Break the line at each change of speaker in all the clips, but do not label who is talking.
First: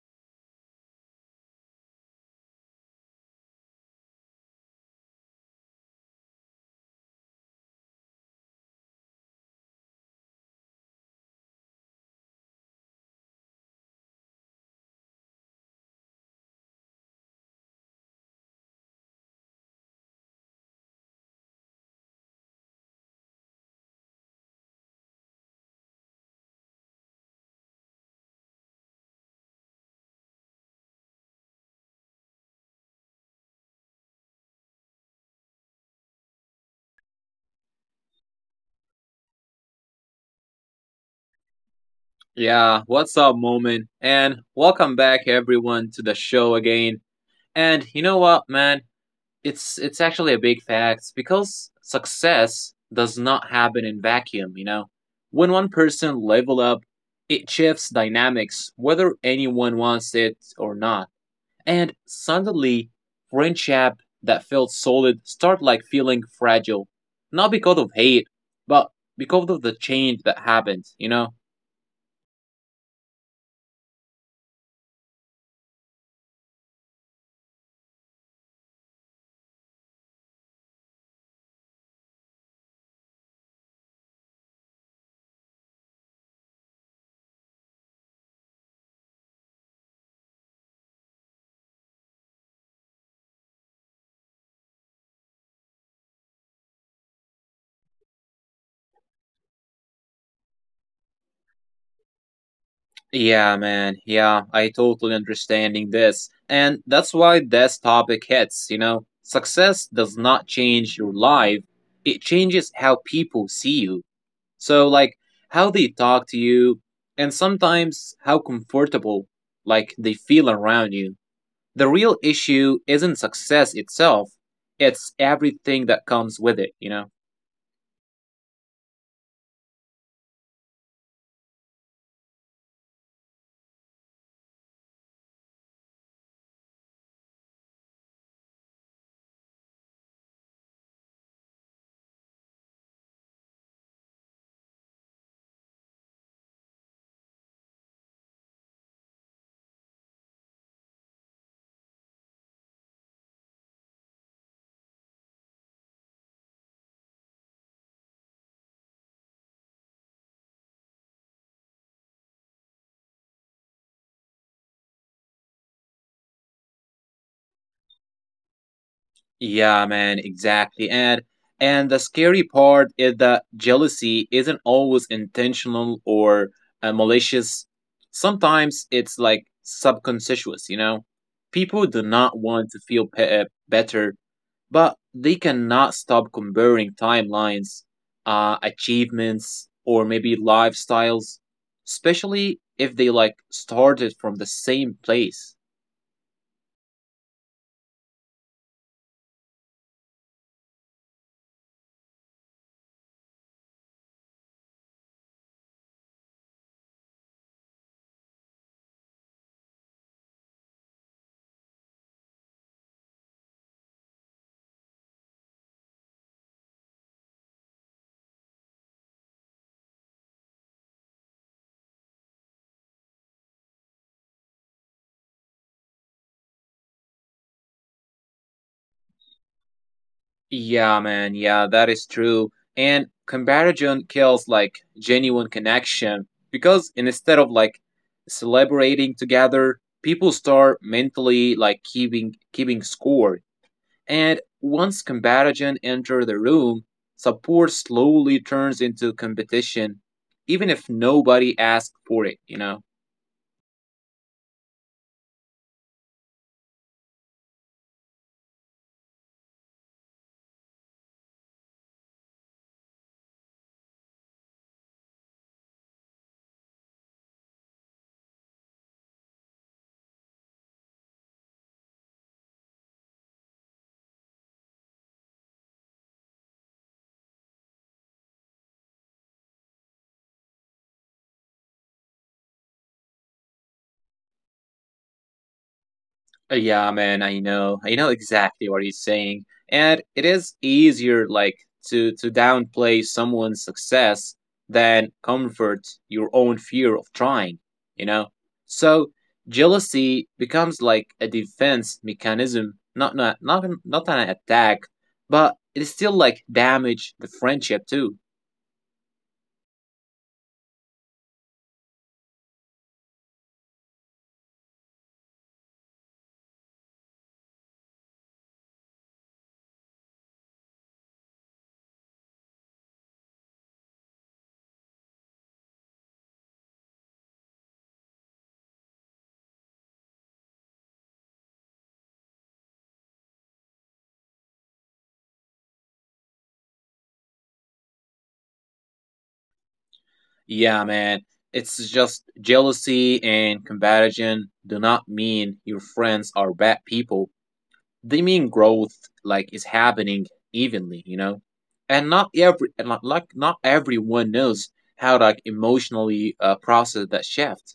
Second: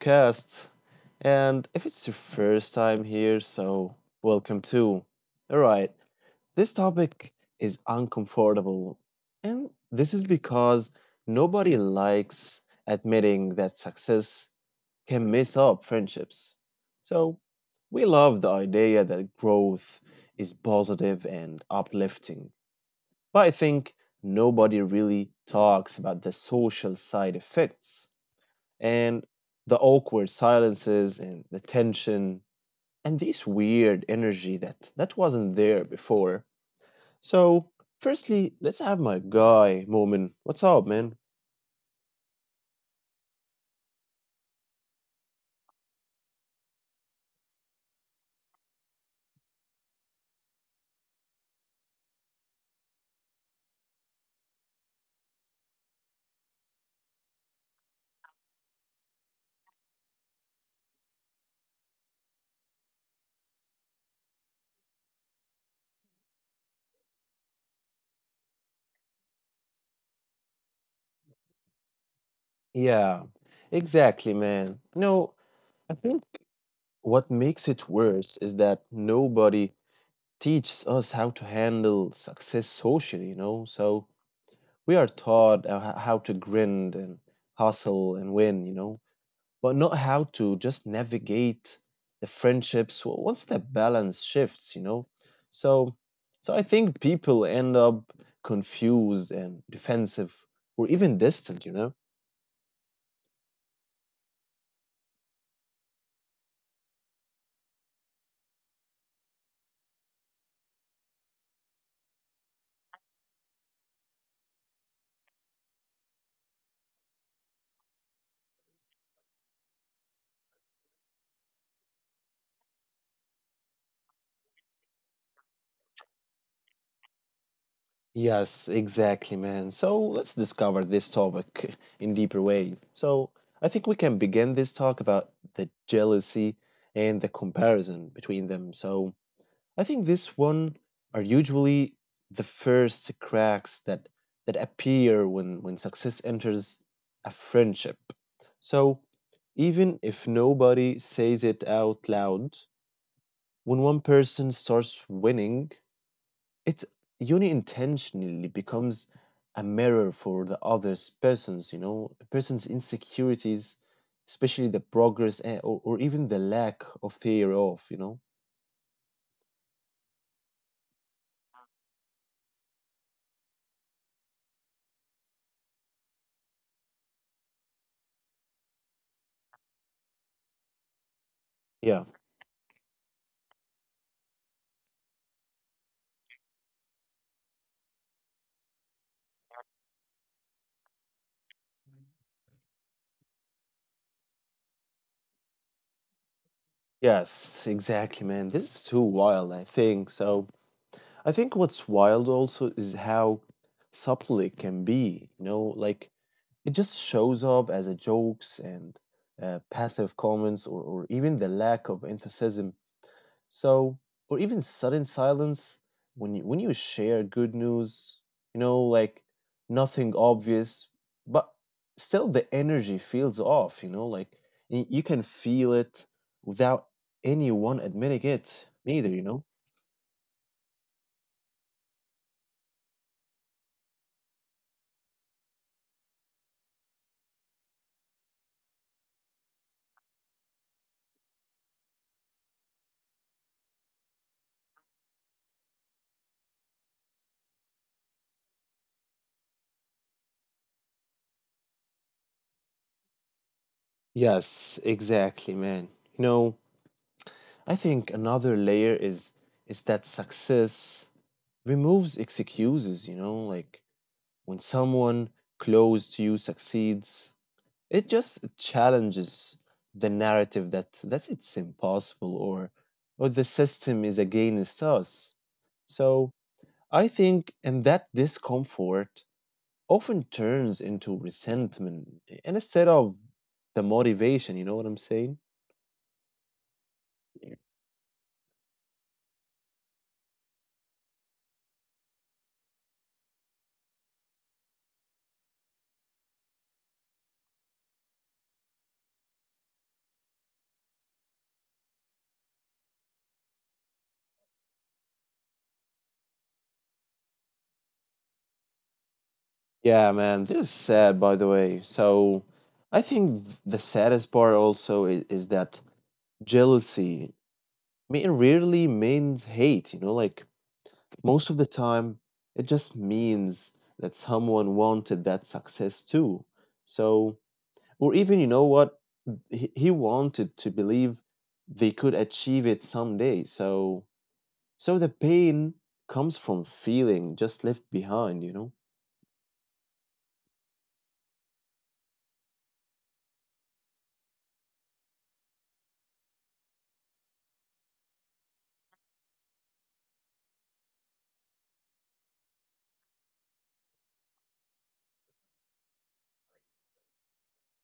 podcast. And if it's your first time here, so welcome too. All right, this topic is uncomfortable. And this is because nobody likes admitting that success can mess up friendships. So we love the idea that growth is positive and uplifting. But I think nobody really talks about the social side effects and the awkward silences and the tension and this weird energy that wasn't there before. So, firstly, let's have my guy moment. What's up, man?
Yeah, what's up, Moment? And welcome back everyone to the show again. And you know what, man? It's actually a big fact because success does not happen in vacuum, you know. When one person level up, it shifts dynamics whether anyone wants it or not. And suddenly, friendship that felt solid start like feeling fragile, not because of hate, but because of the change that happened, you know.
Yeah, exactly, man. No, I think what makes it worse is that nobody teaches us how to handle success socially, you know? So, we are taught how to grind and hustle and win, you know? But not how to just navigate the friendships once that balance shifts, you know. So so I think people end up confused and defensive or even distant, you know.
Yeah, man. Yeah, I totally understanding this. And that's why this topic hits, you know. Success does not change your life. It changes how people see you. So like how they talk to you and sometimes how comfortable like they feel around you. The real issue isn't success itself. It's everything that comes with it, you know.
Yes, exactly, man. So let's discover this topic in deeper way. So I think we can begin this talk about the jealousy and the comparison between them. So I think this one are usually the first cracks that appear when success enters a friendship. So even if nobody says it out loud, when one person starts winning, it uni intentionally becomes a mirror for the other's persons, you know, a person's insecurities, especially the progress and, or even the lack of fear of, you know.
Yeah, man, exactly. And the scary part is that jealousy isn't always intentional or malicious. Sometimes it's like subconscious, you know? People
Yeah.
do not want to feel better, but they cannot stop comparing timelines, achievements, or maybe lifestyles, especially if they like started from the same place.
Yes, exactly, man. This is too wild, I think. So, I think what's wild also is how subtle it can be, you know, like it just shows up as a jokes and passive comments or even the lack of emphasis so, or even sudden silence when you share good news, you know, like nothing obvious, but still the energy feels off, you know, like you can feel it without anyone admitting it neither. You know.
Yeah, man. Yeah, that is true. And comparison kills like genuine connection because instead of like celebrating together, people start mentally like keeping score. And once comparison enter the room, support slowly turns into competition, even if nobody asked for it. You know.
Yes, exactly, man. You know, I think another layer is that success removes excuses, you know, like when someone close to you succeeds, it just challenges the narrative that it's impossible or the system is against us. So I think in that discomfort often turns into resentment and instead of the motivation, you know what I'm saying?
Yeah, man, I
Yeah.
know. I know exactly what he's saying. And it is easier like to downplay someone's success than comfort your own fear of trying, you know? So jealousy becomes like a defense mechanism, not an attack, but it is still like damage the friendship too.
Yeah, man, this is sad, by the way. So I think the saddest part also is that jealousy, I mean, it rarely means hate, you know, like most of the time it just means that someone wanted that success too so or even you know what he wanted to believe they could achieve it someday so so the pain comes from feeling just left behind, you know.
Yeah, man. It's just jealousy and comparison do not mean your friends are bad people, they mean growth like is happening evenly, you know, and not everyone knows how to, like, emotionally process that shift.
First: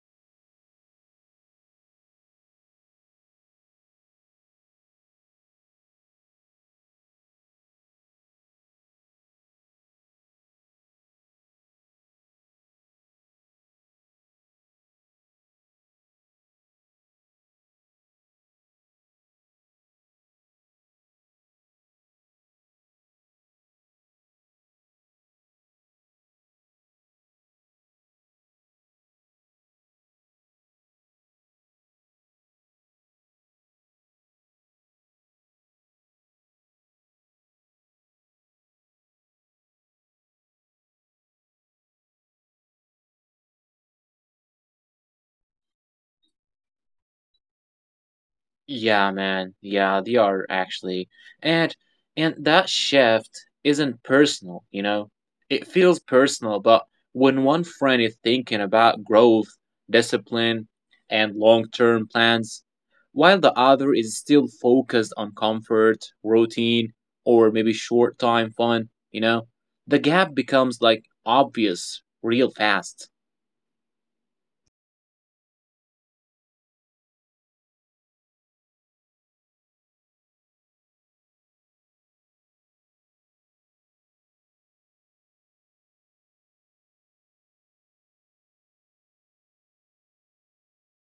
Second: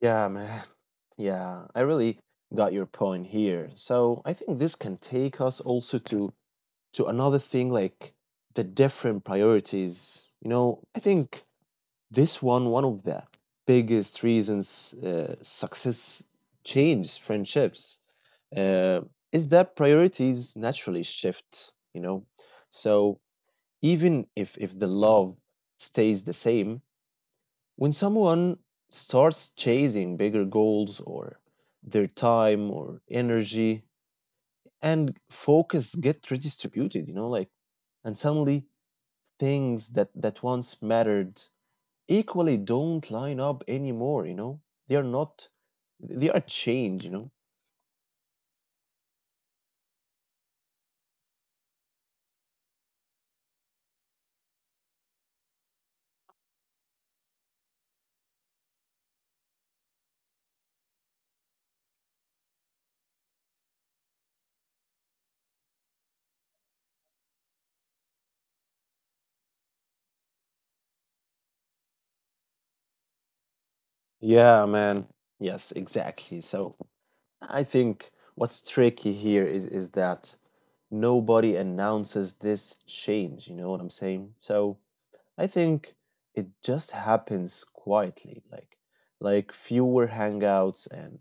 Yeah, man. Yeah, I really got your point here, so I think this can take us also to another thing like the different priorities, you know. I think this one of the biggest reasons success changes friendships uh, is that priorities naturally shift, you know. So even if the love stays the same when someone starts chasing bigger goals or their time or energy and focus get redistributed, you know, like and suddenly things that once mattered equally don't line up anymore, you know? They are not, they are changed, you know?
Yeah, man. Yeah, they are actually. And and that shift isn't personal, you know? It feels personal, but when one friend is thinking about growth, discipline, and long-term plans, while the other is still focused on comfort, routine, or maybe short-time fun, you know, the gap becomes like obvious real fast.
Yeah, man. Yes, exactly. So I think what's tricky here is that nobody announces this change, you know what I'm saying? So I think it just happens quietly, like fewer hangouts and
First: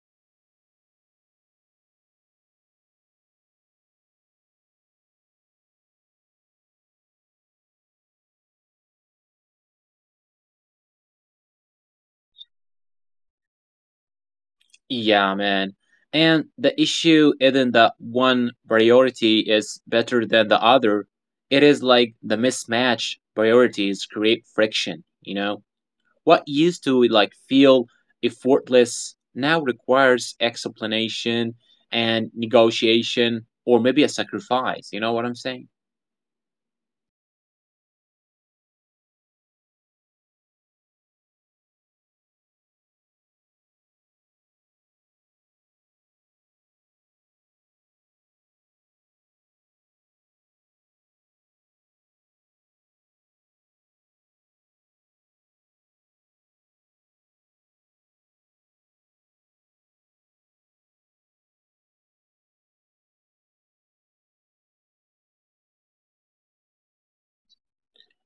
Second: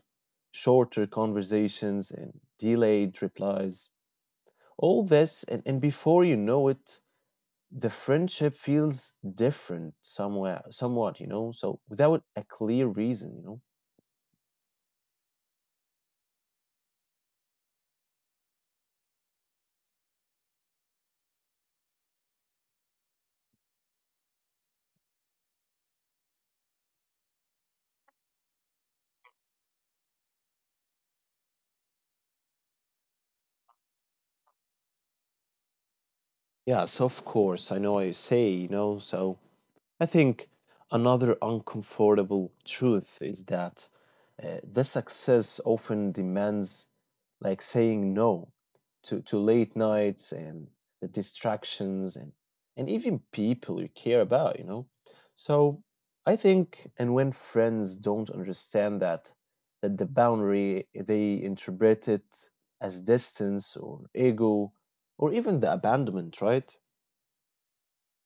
shorter conversations and delayed replies. All this and before you know it, the friendship feels different somewhere somewhat, you know, so without a clear reason, you know.
Yeah, man. And the issue isn't that one priority is better than the other. It is like the mismatch priorities create friction, you know? What used to like feel effortless now requires explanation and negotiation or maybe a sacrifice, you know what I'm saying?
Yes, of course I know what you say, you know. So I think another uncomfortable truth is that the success often demands like saying no to late nights and the distractions and even people you care about, you know? So I think, and when friends don't understand that, that the boundary, they interpret it as distance or ego or even the abandonment, right?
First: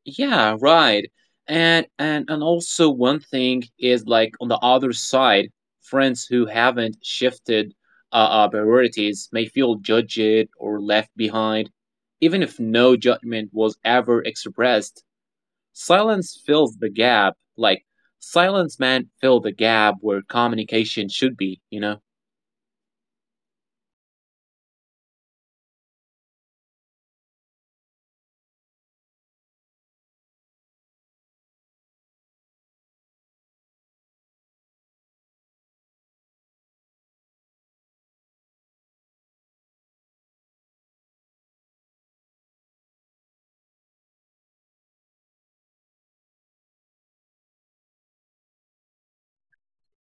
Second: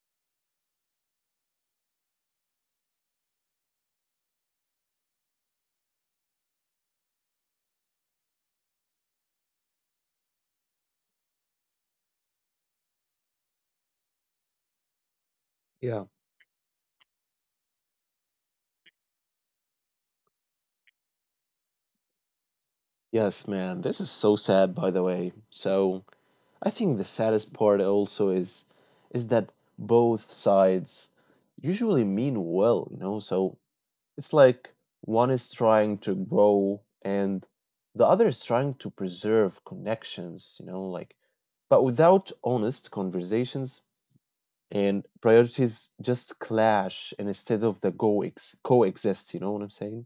Yeah, right. And also one thing is like on the other side, friends who haven't shifted priorities may feel judged or left behind, even if no judgment was ever expressed.
Yeah.
Silence fills the gap, like silence man fill the gap where communication should be, you know.
Yes, man, this is so sad by the way. So I think the saddest part also is that both sides usually mean well, you know? So it's like one is trying to grow and the other is trying to preserve connections, you know, like but without honest conversations, and priorities just clash and instead of the coexist, you know what I'm saying.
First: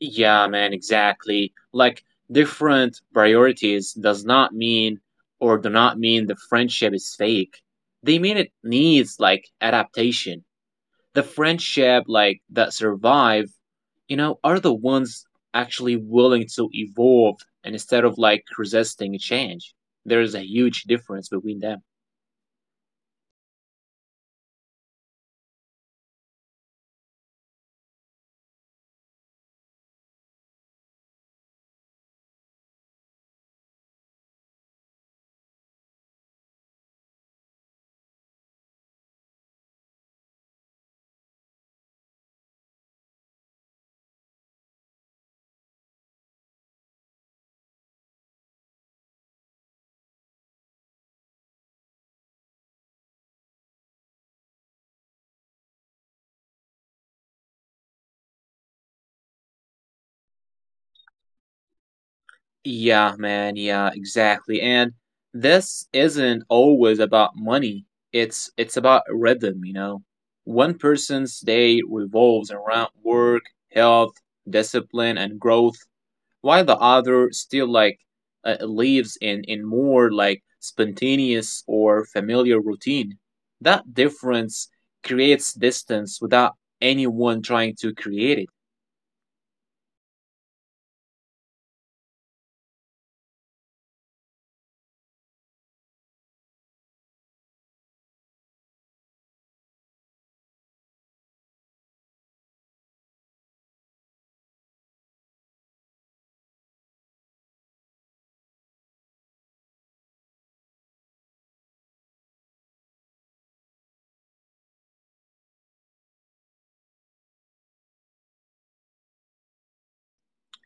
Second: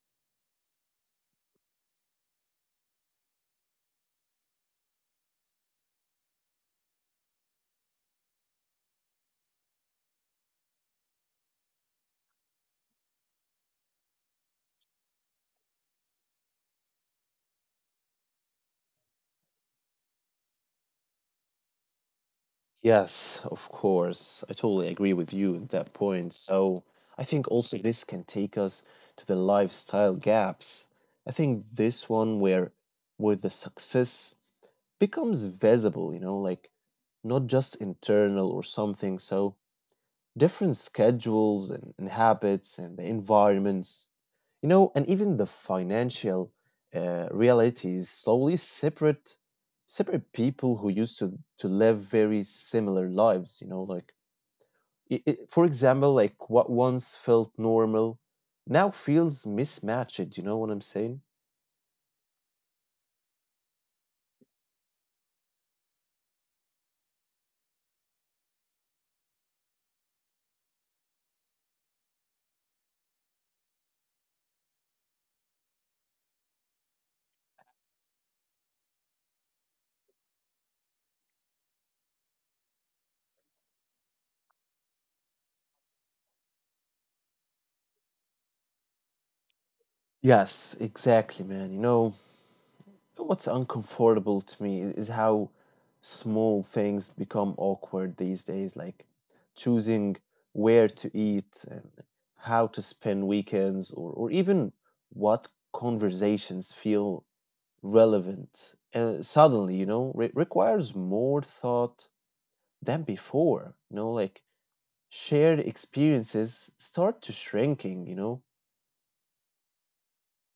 Yeah, man, exactly. Like different priorities does not mean or do not mean the friendship is fake. They mean it needs like adaptation. The friendship like that survive, you know, are the ones actually willing to evolve and instead of like resisting change. There is a huge difference between them.
Yes, of course. I totally agree with you at that point. So I think also this can take us to the lifestyle gaps. I think this one where the success becomes visible, you know, like not just internal or something. So different schedules and habits and the environments, you know, and even the financial realities slowly separate separate people who used to live very similar lives. You know, like I for example, like what once felt normal now feels mismatched. You know what I'm saying?
Yeah, man. Yeah, exactly. And this isn't always about money. It's about rhythm, you know. One person's day revolves around work, health, discipline, and growth, while the other still like lives in more like spontaneous or familiar routine. That difference creates distance without anyone trying to create it.
Yes, exactly, man. You know, what's uncomfortable to me is how small things become awkward these days, like choosing where to eat and how to spend weekends, or even what conversations feel relevant. And suddenly, you know, requires more thought than before. You know, like shared experiences start to shrinking, you know.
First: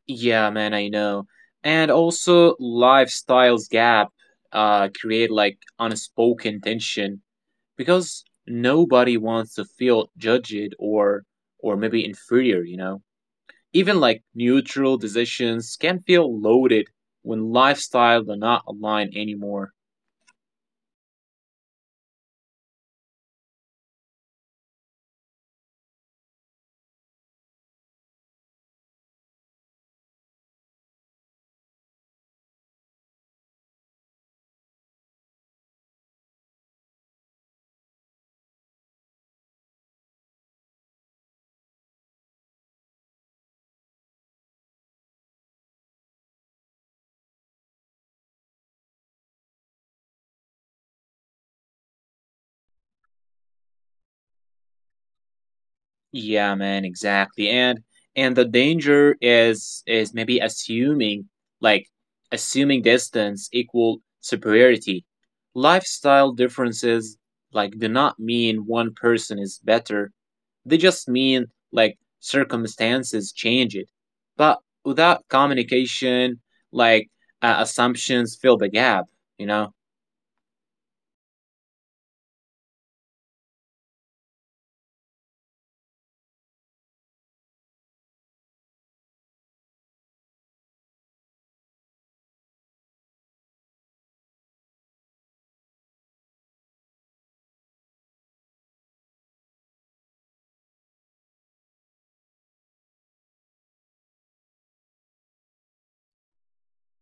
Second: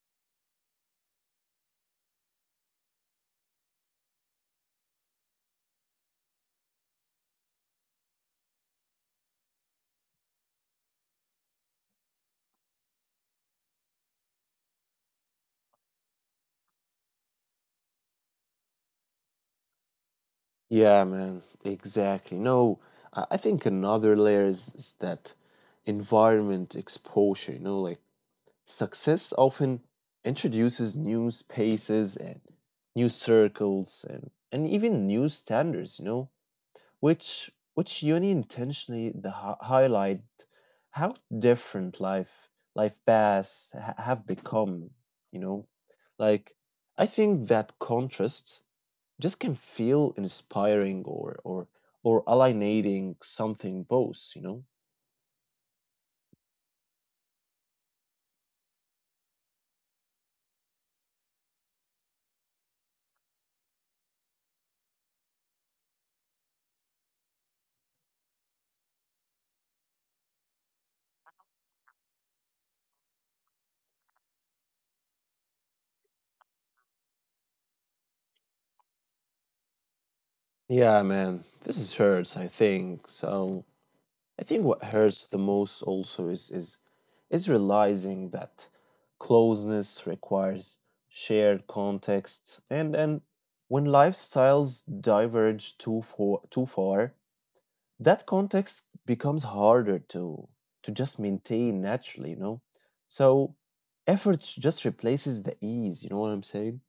Yeah, man, I know. And also, lifestyles gap create like unspoken tension because nobody wants to feel judged or maybe inferior, you know. Even like neutral decisions can feel loaded when lifestyle do not align anymore.
Yeah, man, exactly. No, I think another layer is that environment exposure, you know, like success often introduces new spaces and new circles and even new standards, you know, which uni intentionally the highlight how different life paths ha have become, you know. Like I think that contrast just can feel inspiring or alienating something both, you know.
Yeah, man, exactly. And the danger is maybe assuming like assuming distance equal superiority. Lifestyle differences like do not mean one person is better. They just mean like circumstances change it. But without communication, like assumptions fill the gap, you know?
Yeah, man, this is hurts, I think. So I think what hurts the most also is is realizing that closeness requires shared context and when lifestyles diverge too far that context becomes harder to just maintain naturally, you know. So effort just replaces the ease, you know what I'm saying.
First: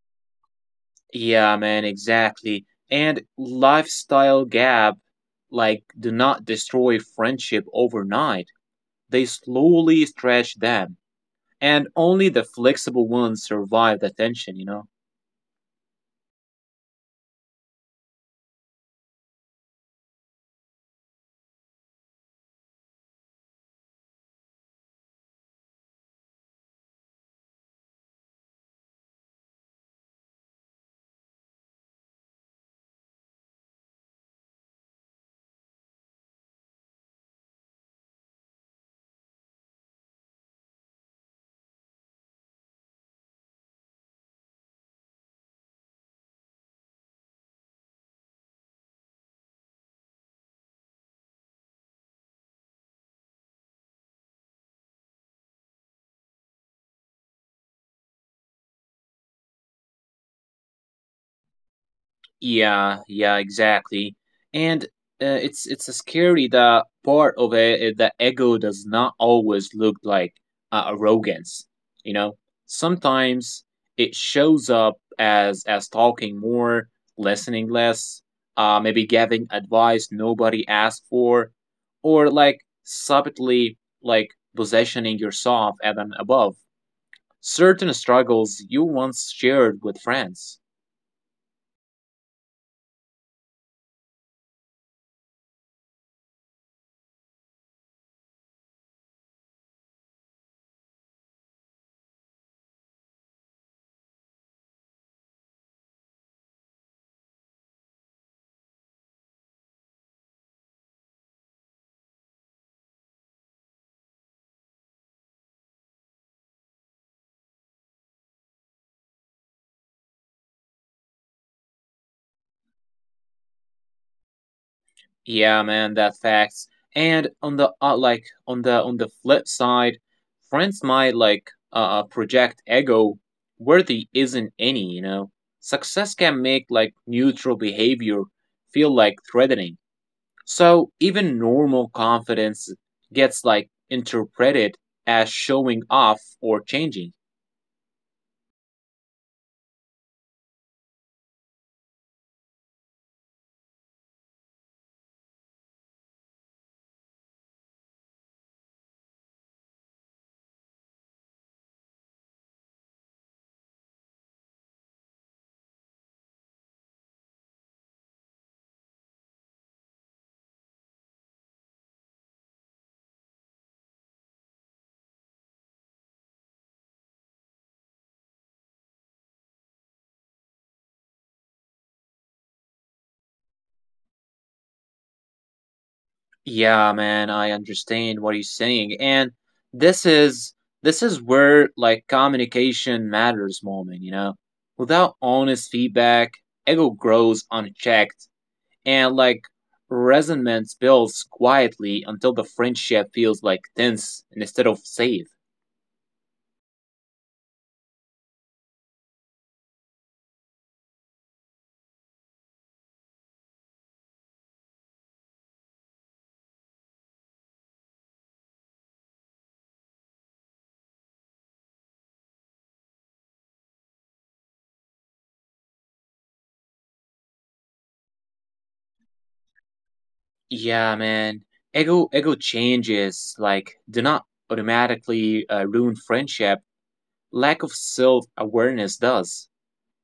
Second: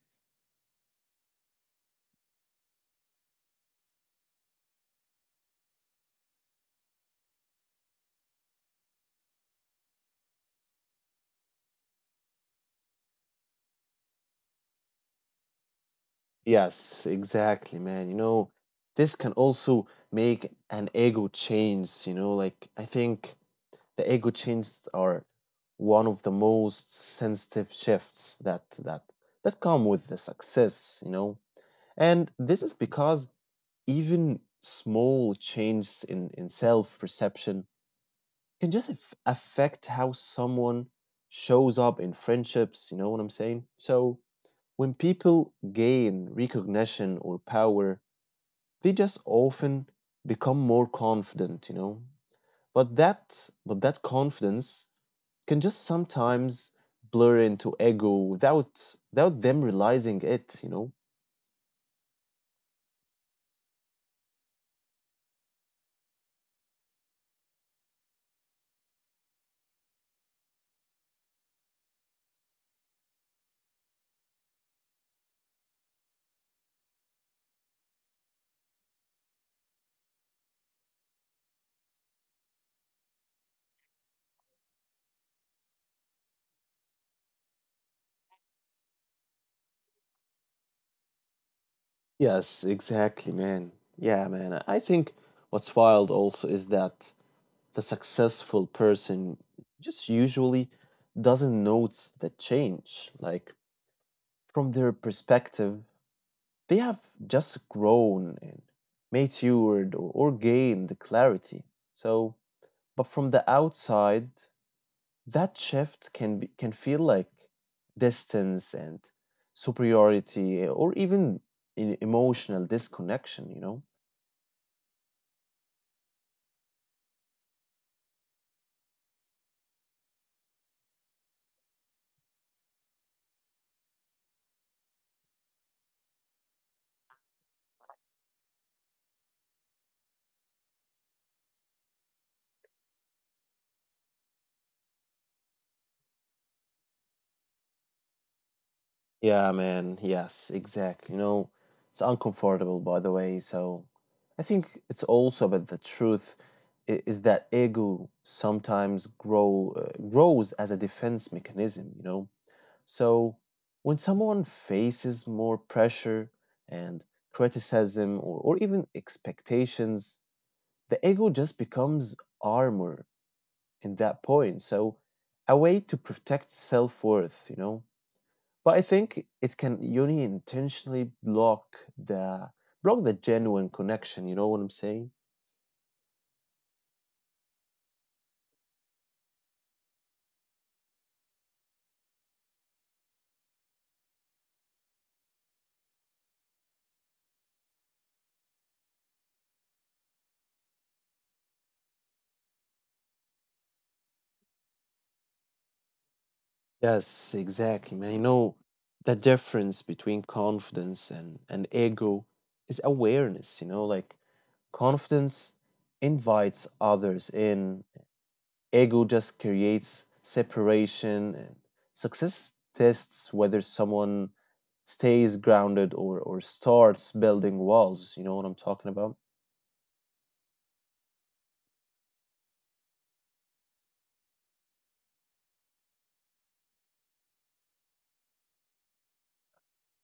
Yeah, man, exactly. And lifestyle gap, like, do not destroy friendship overnight. They slowly stretch them, and only the flexible ones survive the tension, you know?
Yes, exactly, man. You know, this can also make an ego change, you know, like I think the ego changes are one of the most sensitive shifts that come with the success, you know. And this is because even small changes in self perception can just affect how someone shows up in friendships, you know what I'm saying? So, when people gain recognition or power, they just often become more confident, you know? But that but that confidence can just sometimes blur into ego without them realizing it, you know?
Yeah, yeah, exactly. And it's a scary that part of it is that ego does not always look like arrogance. You know, sometimes it shows up as talking more, listening less, maybe giving advice nobody asked for, or like subtly like positioning yourself at an above certain struggles you once shared with friends.
Yes, exactly, man. Yeah, man. I think what's wild also is that the successful person just usually doesn't notice the change. Like, from their perspective, they have just grown and matured or gained clarity. So, but from the outside, that shift can be, can feel like distance and superiority or even in emotional disconnection, you know?
Yeah, man, that facts. And on the on the flip side, friends might like project ego where there isn't any, you know. Success can make like neutral behavior feel like threatening. So even normal confidence gets like interpreted as showing off or changing.
Yeah, man. Yes, exactly. You know, it's uncomfortable, by the way. So I think it's also about the truth is that ego sometimes grows as a defense mechanism, you know. So when someone faces more pressure and criticism or even expectations, the ego just becomes armor in that point. So a way to protect self-worth, you know. But I think it can uni intentionally block the genuine connection, you know what I'm saying?
Yeah, man, I understand what he's saying. And this is this is where like communication matters moment, you know. Without honest feedback, ego grows unchecked and like resentment builds quietly until the friendship feels like tense instead of safe.
Yes, exactly, man. You know, the difference between confidence and ego is awareness, you know, like confidence invites others in, ego just creates separation and success tests whether someone stays grounded or starts building walls, you know what I'm talking about.
Yeah, man. Ego changes like do not automatically ruin friendship. Lack of self-awareness does.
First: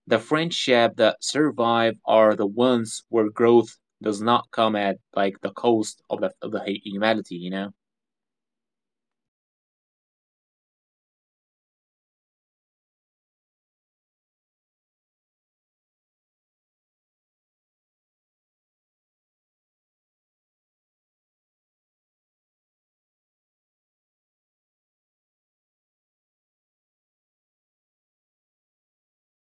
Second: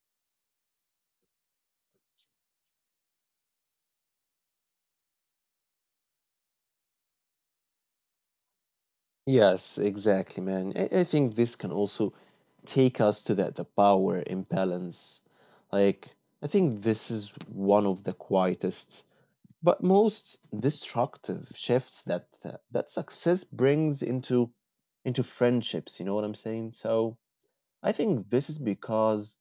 The friendship that survive are the ones where growth does not come at like the cost of the humanity, you know?
Yes, exactly, man. I think this can also take us to that the power imbalance, like I think this is one of the quietest but most destructive shifts that success brings into friendships, you know what I'm saying. So I think this is because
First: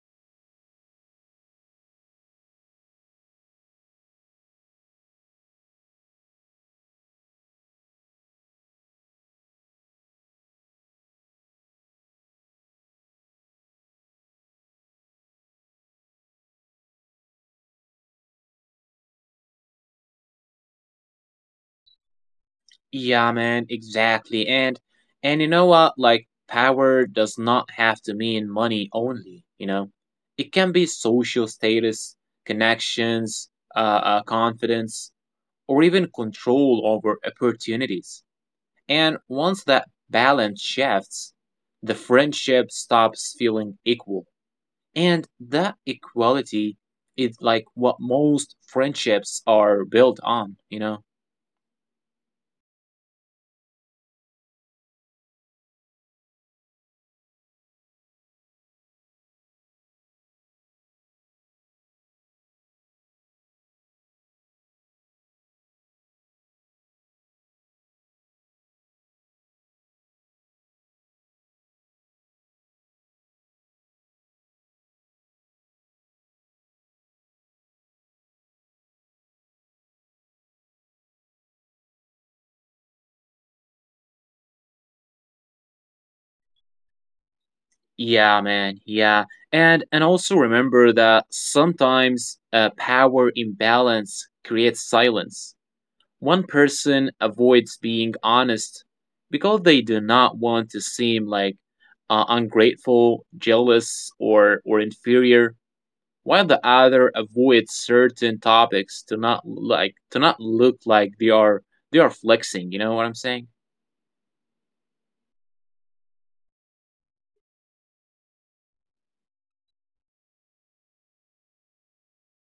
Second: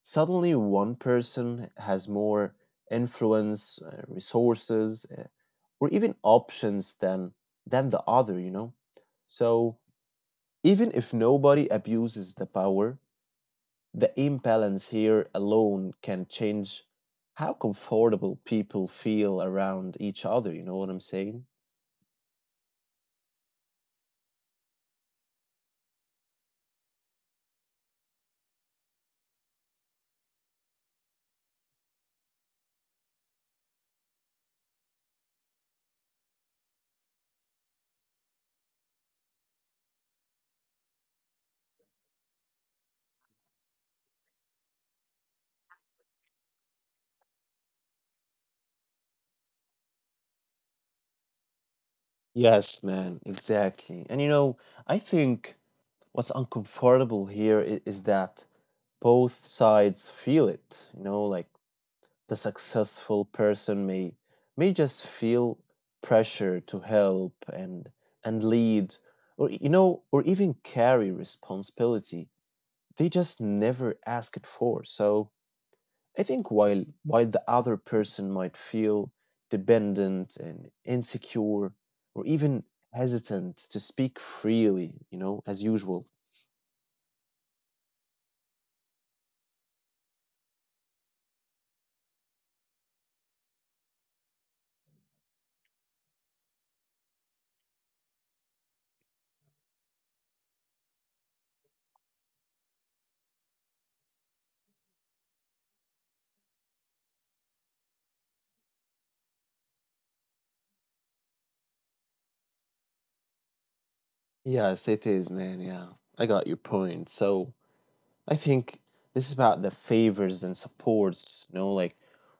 suddenly one person has more influence, resources, or even options than the other, you know? So even if nobody abuses the power, the imbalance here alone can change how comfortable people feel around each other, you know what I'm saying?
Yeah, man, exactly. And you know what? Like power does not have to mean money only, you know? It can be social status, connections, confidence, or even control over opportunities. And once that balance shifts, the friendship stops feeling equal. And that equality is like what most friendships are built on, you know?
Yes, man, exactly. And you know, I think what's uncomfortable here is that both sides feel it, you know, like the successful person may just feel pressure to help and lead, or you know, or even carry responsibility they just never ask it for. So I think while the other person might feel dependent and insecure, or even hesitant to speak freely, you know, as usual.
Yeah, man. Yeah. And also remember that sometimes a power imbalance creates silence. One person avoids being honest because they do not want to seem like ungrateful, jealous, or inferior, while the other avoids certain topics to not look like they are flexing, you know what I'm saying?
Yes, it is, man, yeah. I got your point. So I think this is about the favors and supports, you know, like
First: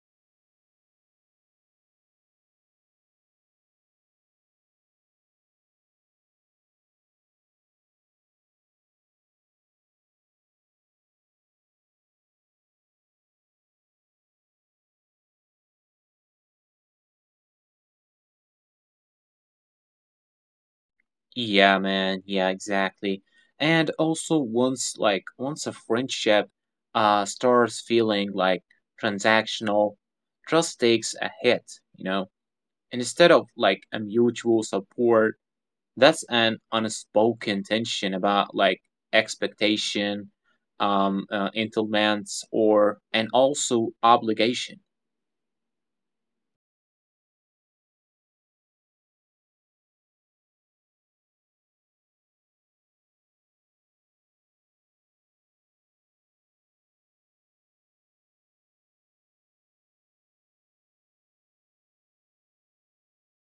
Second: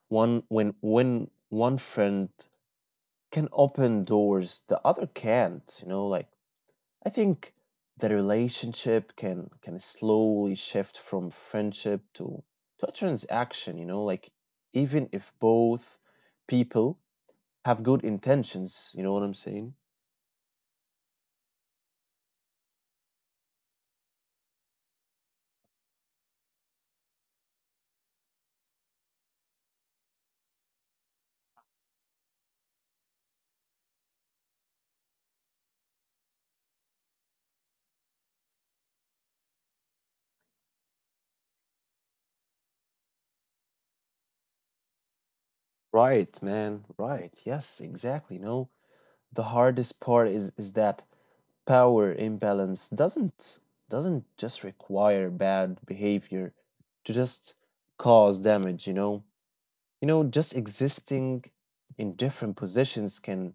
one when one friend can open doors the other can't, you know, like I think the relationship can slowly shift from friendship to a transaction, you know, like even if both people have good intentions, you know what I'm saying?
Yeah, man. Yeah, exactly. And also, once a friendship starts feeling like transactional, trust takes a hit, you know. And instead of like a mutual support, that's an unspoken tension about like expectation, entitlements, or and also obligation.
Right, man, right. Yes, exactly. You know, the hardest part is that power imbalance doesn't just require bad behavior to just cause damage, you know. You know, just existing in different positions can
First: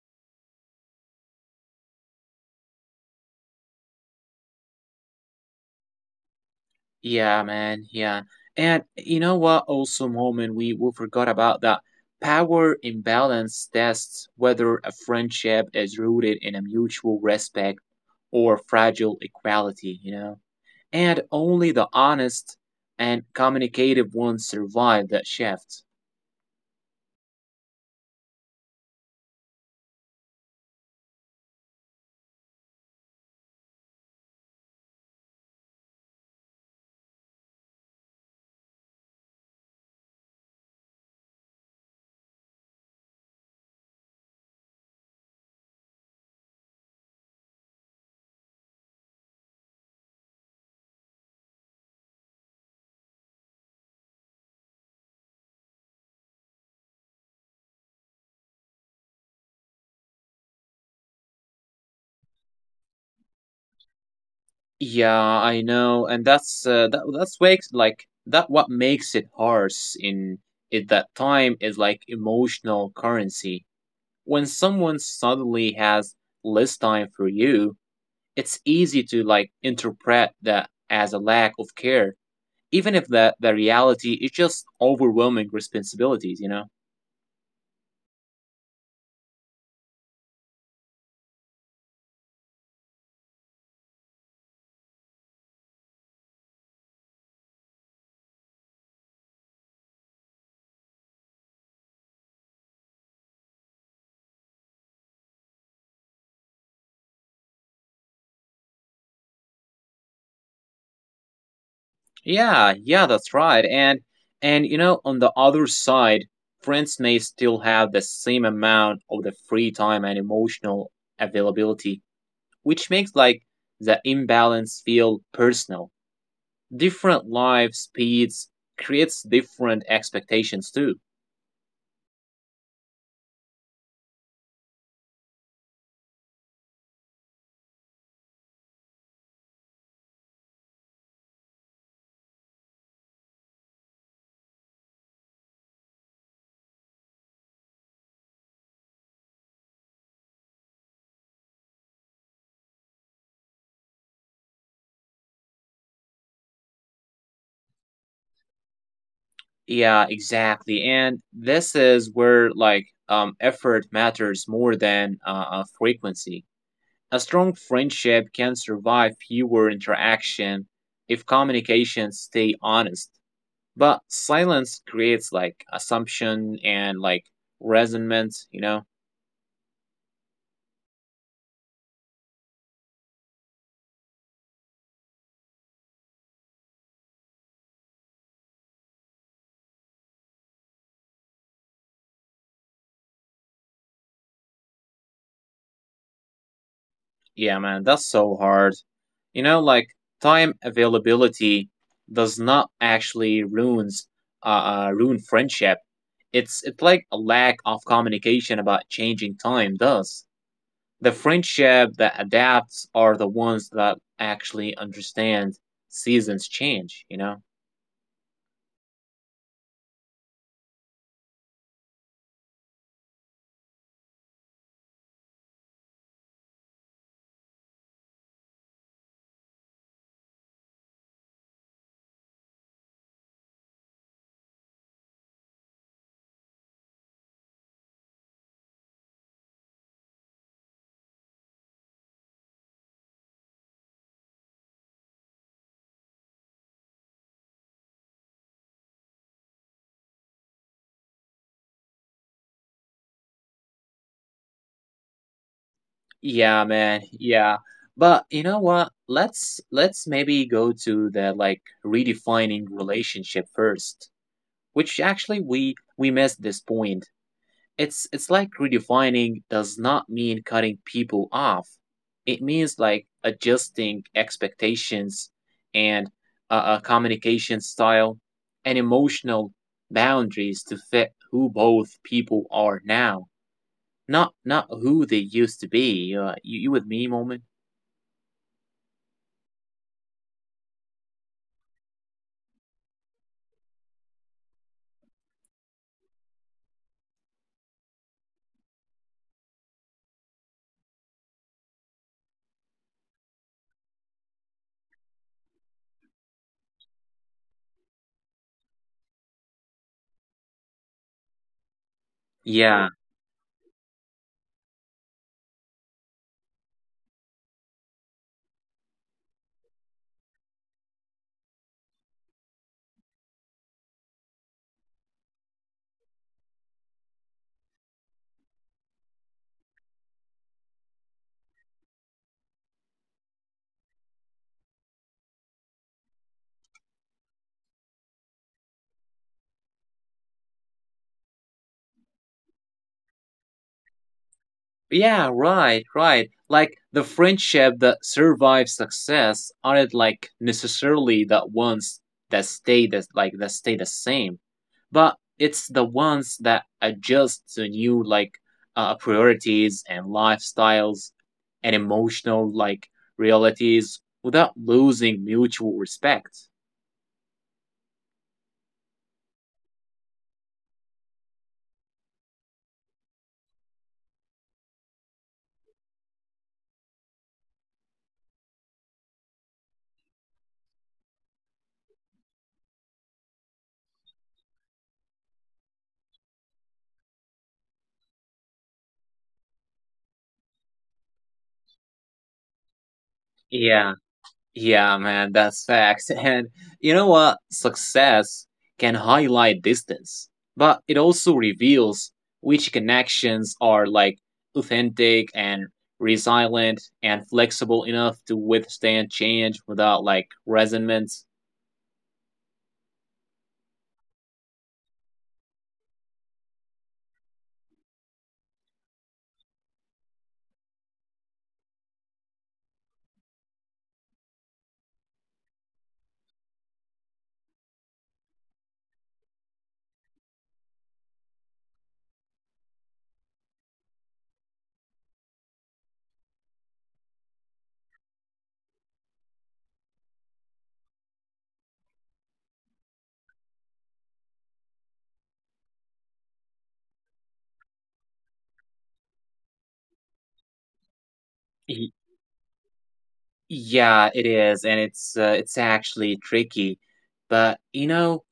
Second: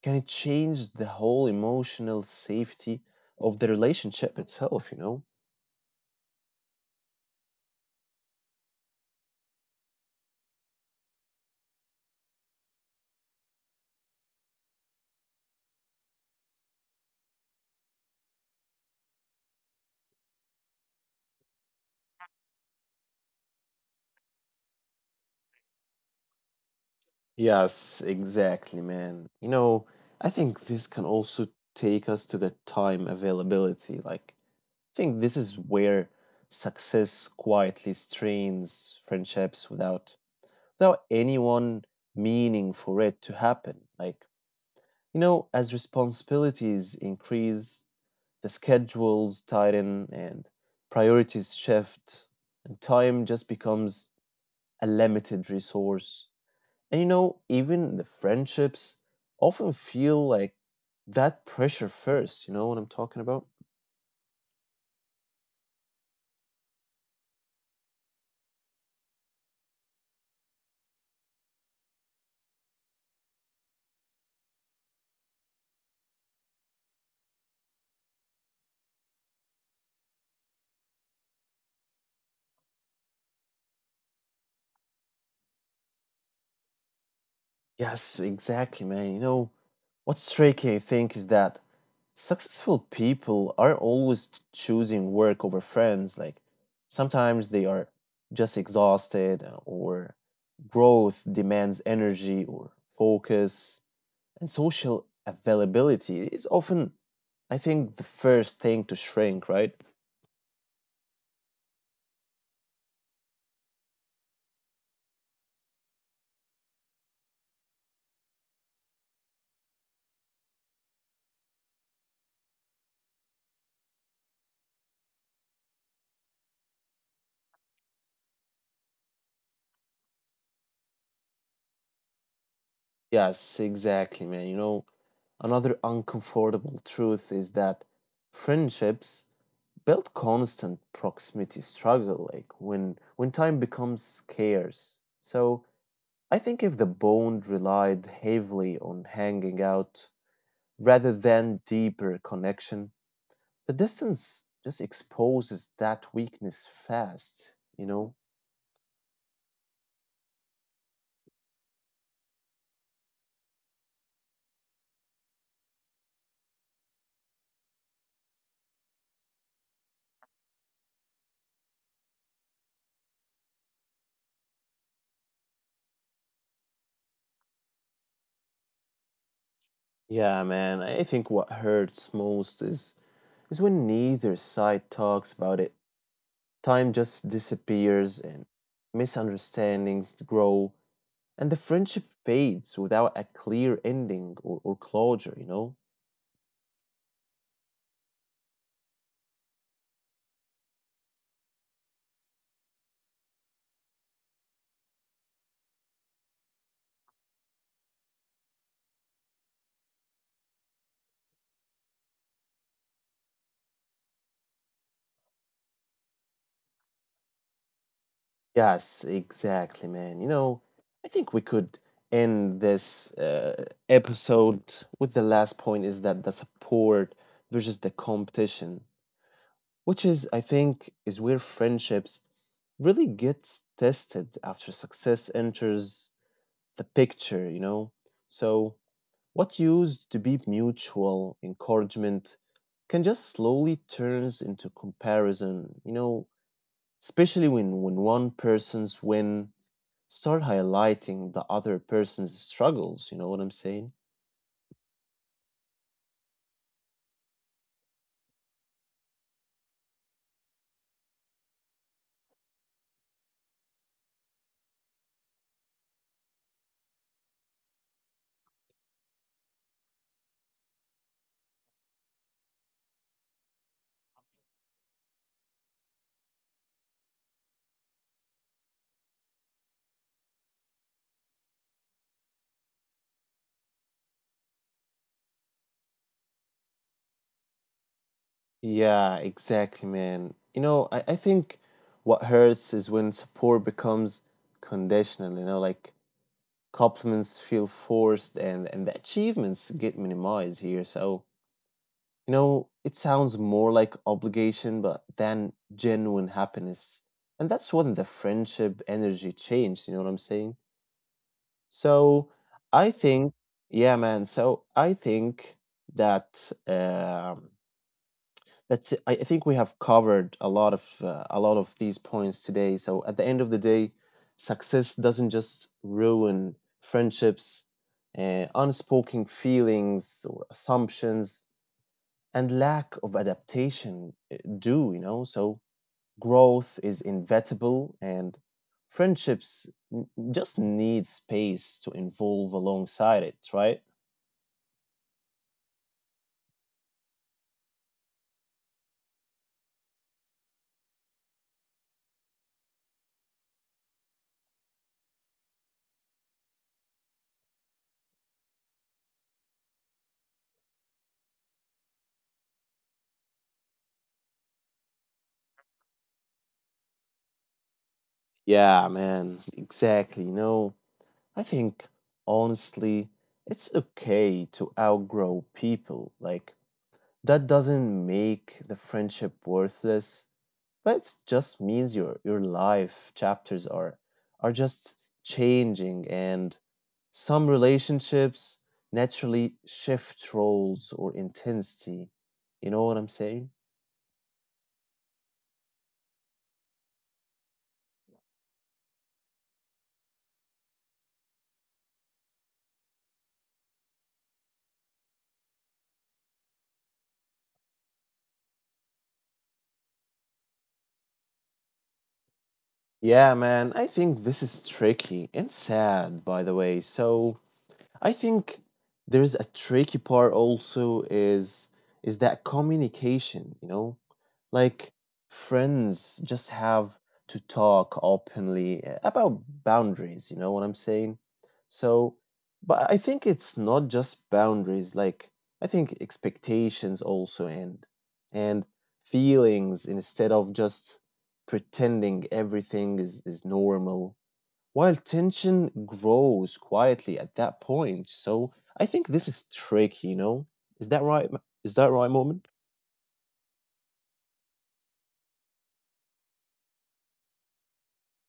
can it change the whole emotional safety of the relationship itself, you know.
Yeah, man. Yeah. And you know what also Moment, we forgot about that power imbalance tests whether a friendship is rooted in a mutual respect or fragile equality, you know. And only the honest and communicative ones survive that shift.
Yes, exactly, man. You know, I think this can also take us to the time availability, like I think this is where success quietly strains friendships without anyone meaning for it to happen. Like, you know, as responsibilities increase, the schedules tighten and priorities shift, and time just becomes a limited resource. And you know, even the friendships often feel like that pressure first. You know what I'm talking about?
Yeah, I know, and that's that that's wakes like that. What makes it harsh in it that time is like emotional currency. When someone suddenly has less time for you, it's easy to like interpret that as a lack of care, even if the reality is just overwhelming responsibilities. You know.
Yes, exactly, man. You know, what's tricky, I think, is that successful people are always choosing work over friends. Like sometimes they are just exhausted, or growth demands energy or focus, and social availability is often, I think, the first thing to shrink, right?
Yeah, yeah, that's right. And you know, on the other side, friends may still have the same amount of the free time and emotional availability, which makes like the imbalance feel personal. Different life speeds creates different expectations too.
Yes, exactly, man. You know, another uncomfortable truth is that friendships built constant proximity struggle, like when time becomes scarce. So I think if the bond relied heavily on hanging out rather than deeper connection, the distance just exposes that weakness fast, you know?
Yeah, exactly. And this is where like effort matters more than frequency. A strong friendship can survive fewer interaction if communications stay honest. But silence creates like assumption and like resentment, you know?
Yeah, man, I think what hurts most is when neither side talks about it. Time just disappears and misunderstandings grow and the friendship fades without a clear ending, or closure, you know?
Yeah, man, that's so hard. You know, like time availability does not actually ruin friendship. It's like a lack of communication about changing time does. The friendship that adapts are the ones that actually understand seasons change, you know.
Yes, exactly, man. You know, I think we could end this episode with the last point, is that the support versus the competition, which is, I think, is where friendships really gets tested after success enters the picture, you know? So, what used to be mutual encouragement can just slowly turns into comparison, you know, especially when one person's win start highlighting the other person's struggles, you know what I'm saying?
Yeah, man. Yeah. But you know what, let's maybe go to the like redefining relationship first, which actually we missed this point. It's like redefining does not mean cutting people off. It means like adjusting expectations and communication style and emotional boundaries to fit who both people are now, not who they used to be. You you with me, Moment?
Yeah, exactly, man. You know, I think what hurts is when support becomes conditional, you know, like compliments feel forced, and the achievements get minimized here. So, you know, it sounds more like obligation but than genuine happiness. And that's when the friendship energy changed, you know what I'm saying? So,
Yeah.
I think, yeah, man. So, I think that that's it. I think we have covered a lot of these points today. So at the end of the day, success doesn't just ruin friendships, unspoken feelings or assumptions and lack of adaptation do, you know? So growth is inevitable and friendships just need space to evolve alongside it, right?
Yeah, right, right. Like the friendship that survives success aren't like necessarily the ones that stay the same, but it's the ones that adjust to new like priorities and lifestyles and emotional like realities without losing mutual respect.
Yeah, man, exactly. No. I think, honestly, it's okay to outgrow people. Like, that doesn't make the friendship worthless, but it just means your life chapters are just changing, and some relationships naturally shift roles or intensity. You know what I'm saying?
Yeah. Yeah, man, that's facts. And you know what? Success can highlight distance, but it also reveals which connections are like authentic and resilient and flexible enough to withstand change without like resentment.
Yeah, man, I think this is tricky and sad, by the way. So, I think there's a tricky part also is that communication, you know? Like friends just have to talk openly about boundaries, you know what I'm saying? So, but I think it's not just boundaries, like I think expectations also and feelings instead of just pretending everything is normal while tension grows quietly at that point. So I think this is tricky, you know? Is that right? Is that right, Moment?
Yeah, it is, and it's actually tricky. But you know,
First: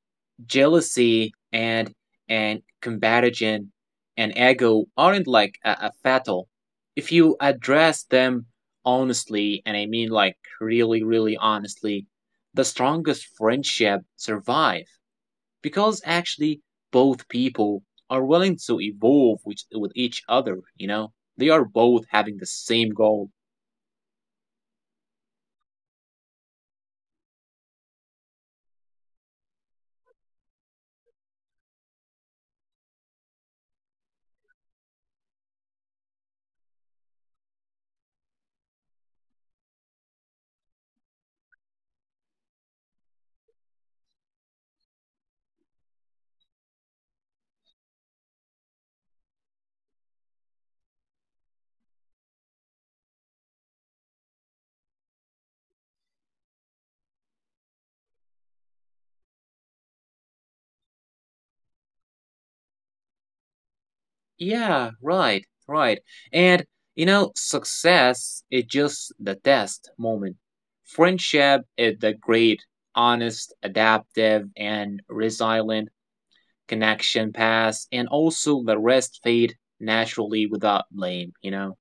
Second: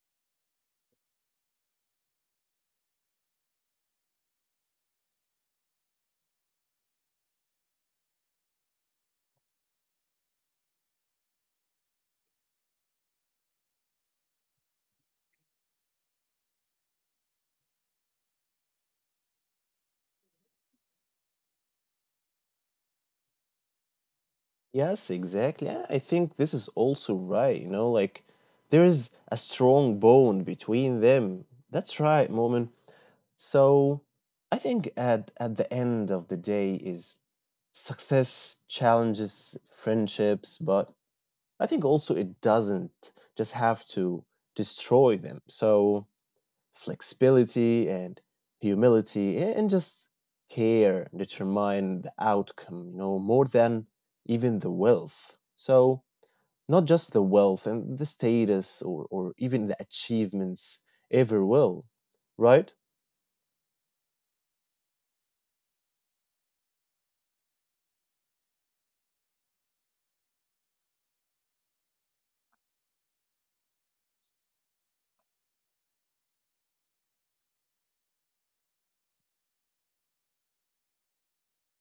jealousy and comparison and ego aren't like a fatal. If you address them honestly, and I mean like really, really honestly, the strongest friendship survive because actually both people are willing to evolve with each other. You know, they are both having the same goal.
Yes, exactly. Yeah, I think this is also right, you know? Like, there is a strong bond between them. That's right, Moment. So I think at the end of the day is success challenges friendships, but I think also it doesn't just have to destroy them. So flexibility and humility and just care determine the outcome, you know, more than even the wealth. So, not just the wealth and the status, or even the achievements ever will, right?
Yeah, right, right. And you know, success is just the test moment. Friendship is the great, honest, adaptive, and resilient connection pass, and also the rest fade naturally without blame, you know?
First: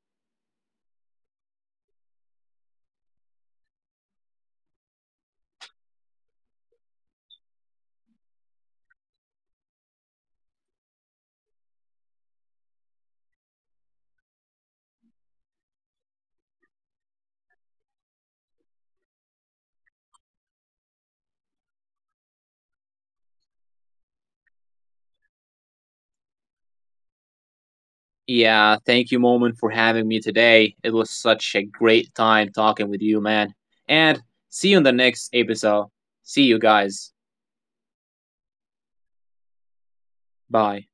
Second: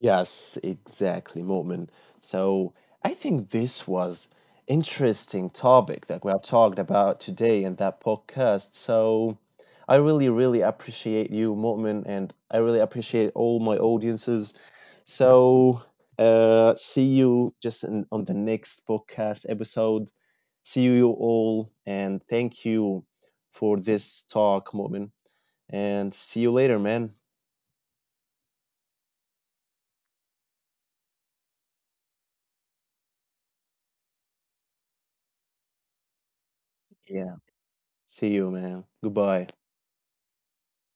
Yes, exactly, Moment. So I think this was interesting topic that we have talked about today in that podcast. So I really, really appreciate you, Moment, and I really appreciate all my audiences. So see you just on the next podcast episode. See you all, and thank you for this talk, Moment. And see you later, man.
Yeah, thank you, Moment, for having me today. It was such a great time talking with you, man. And see you in the next episode. See you guys.
Yeah, see you, man. Goodbye.
Bye.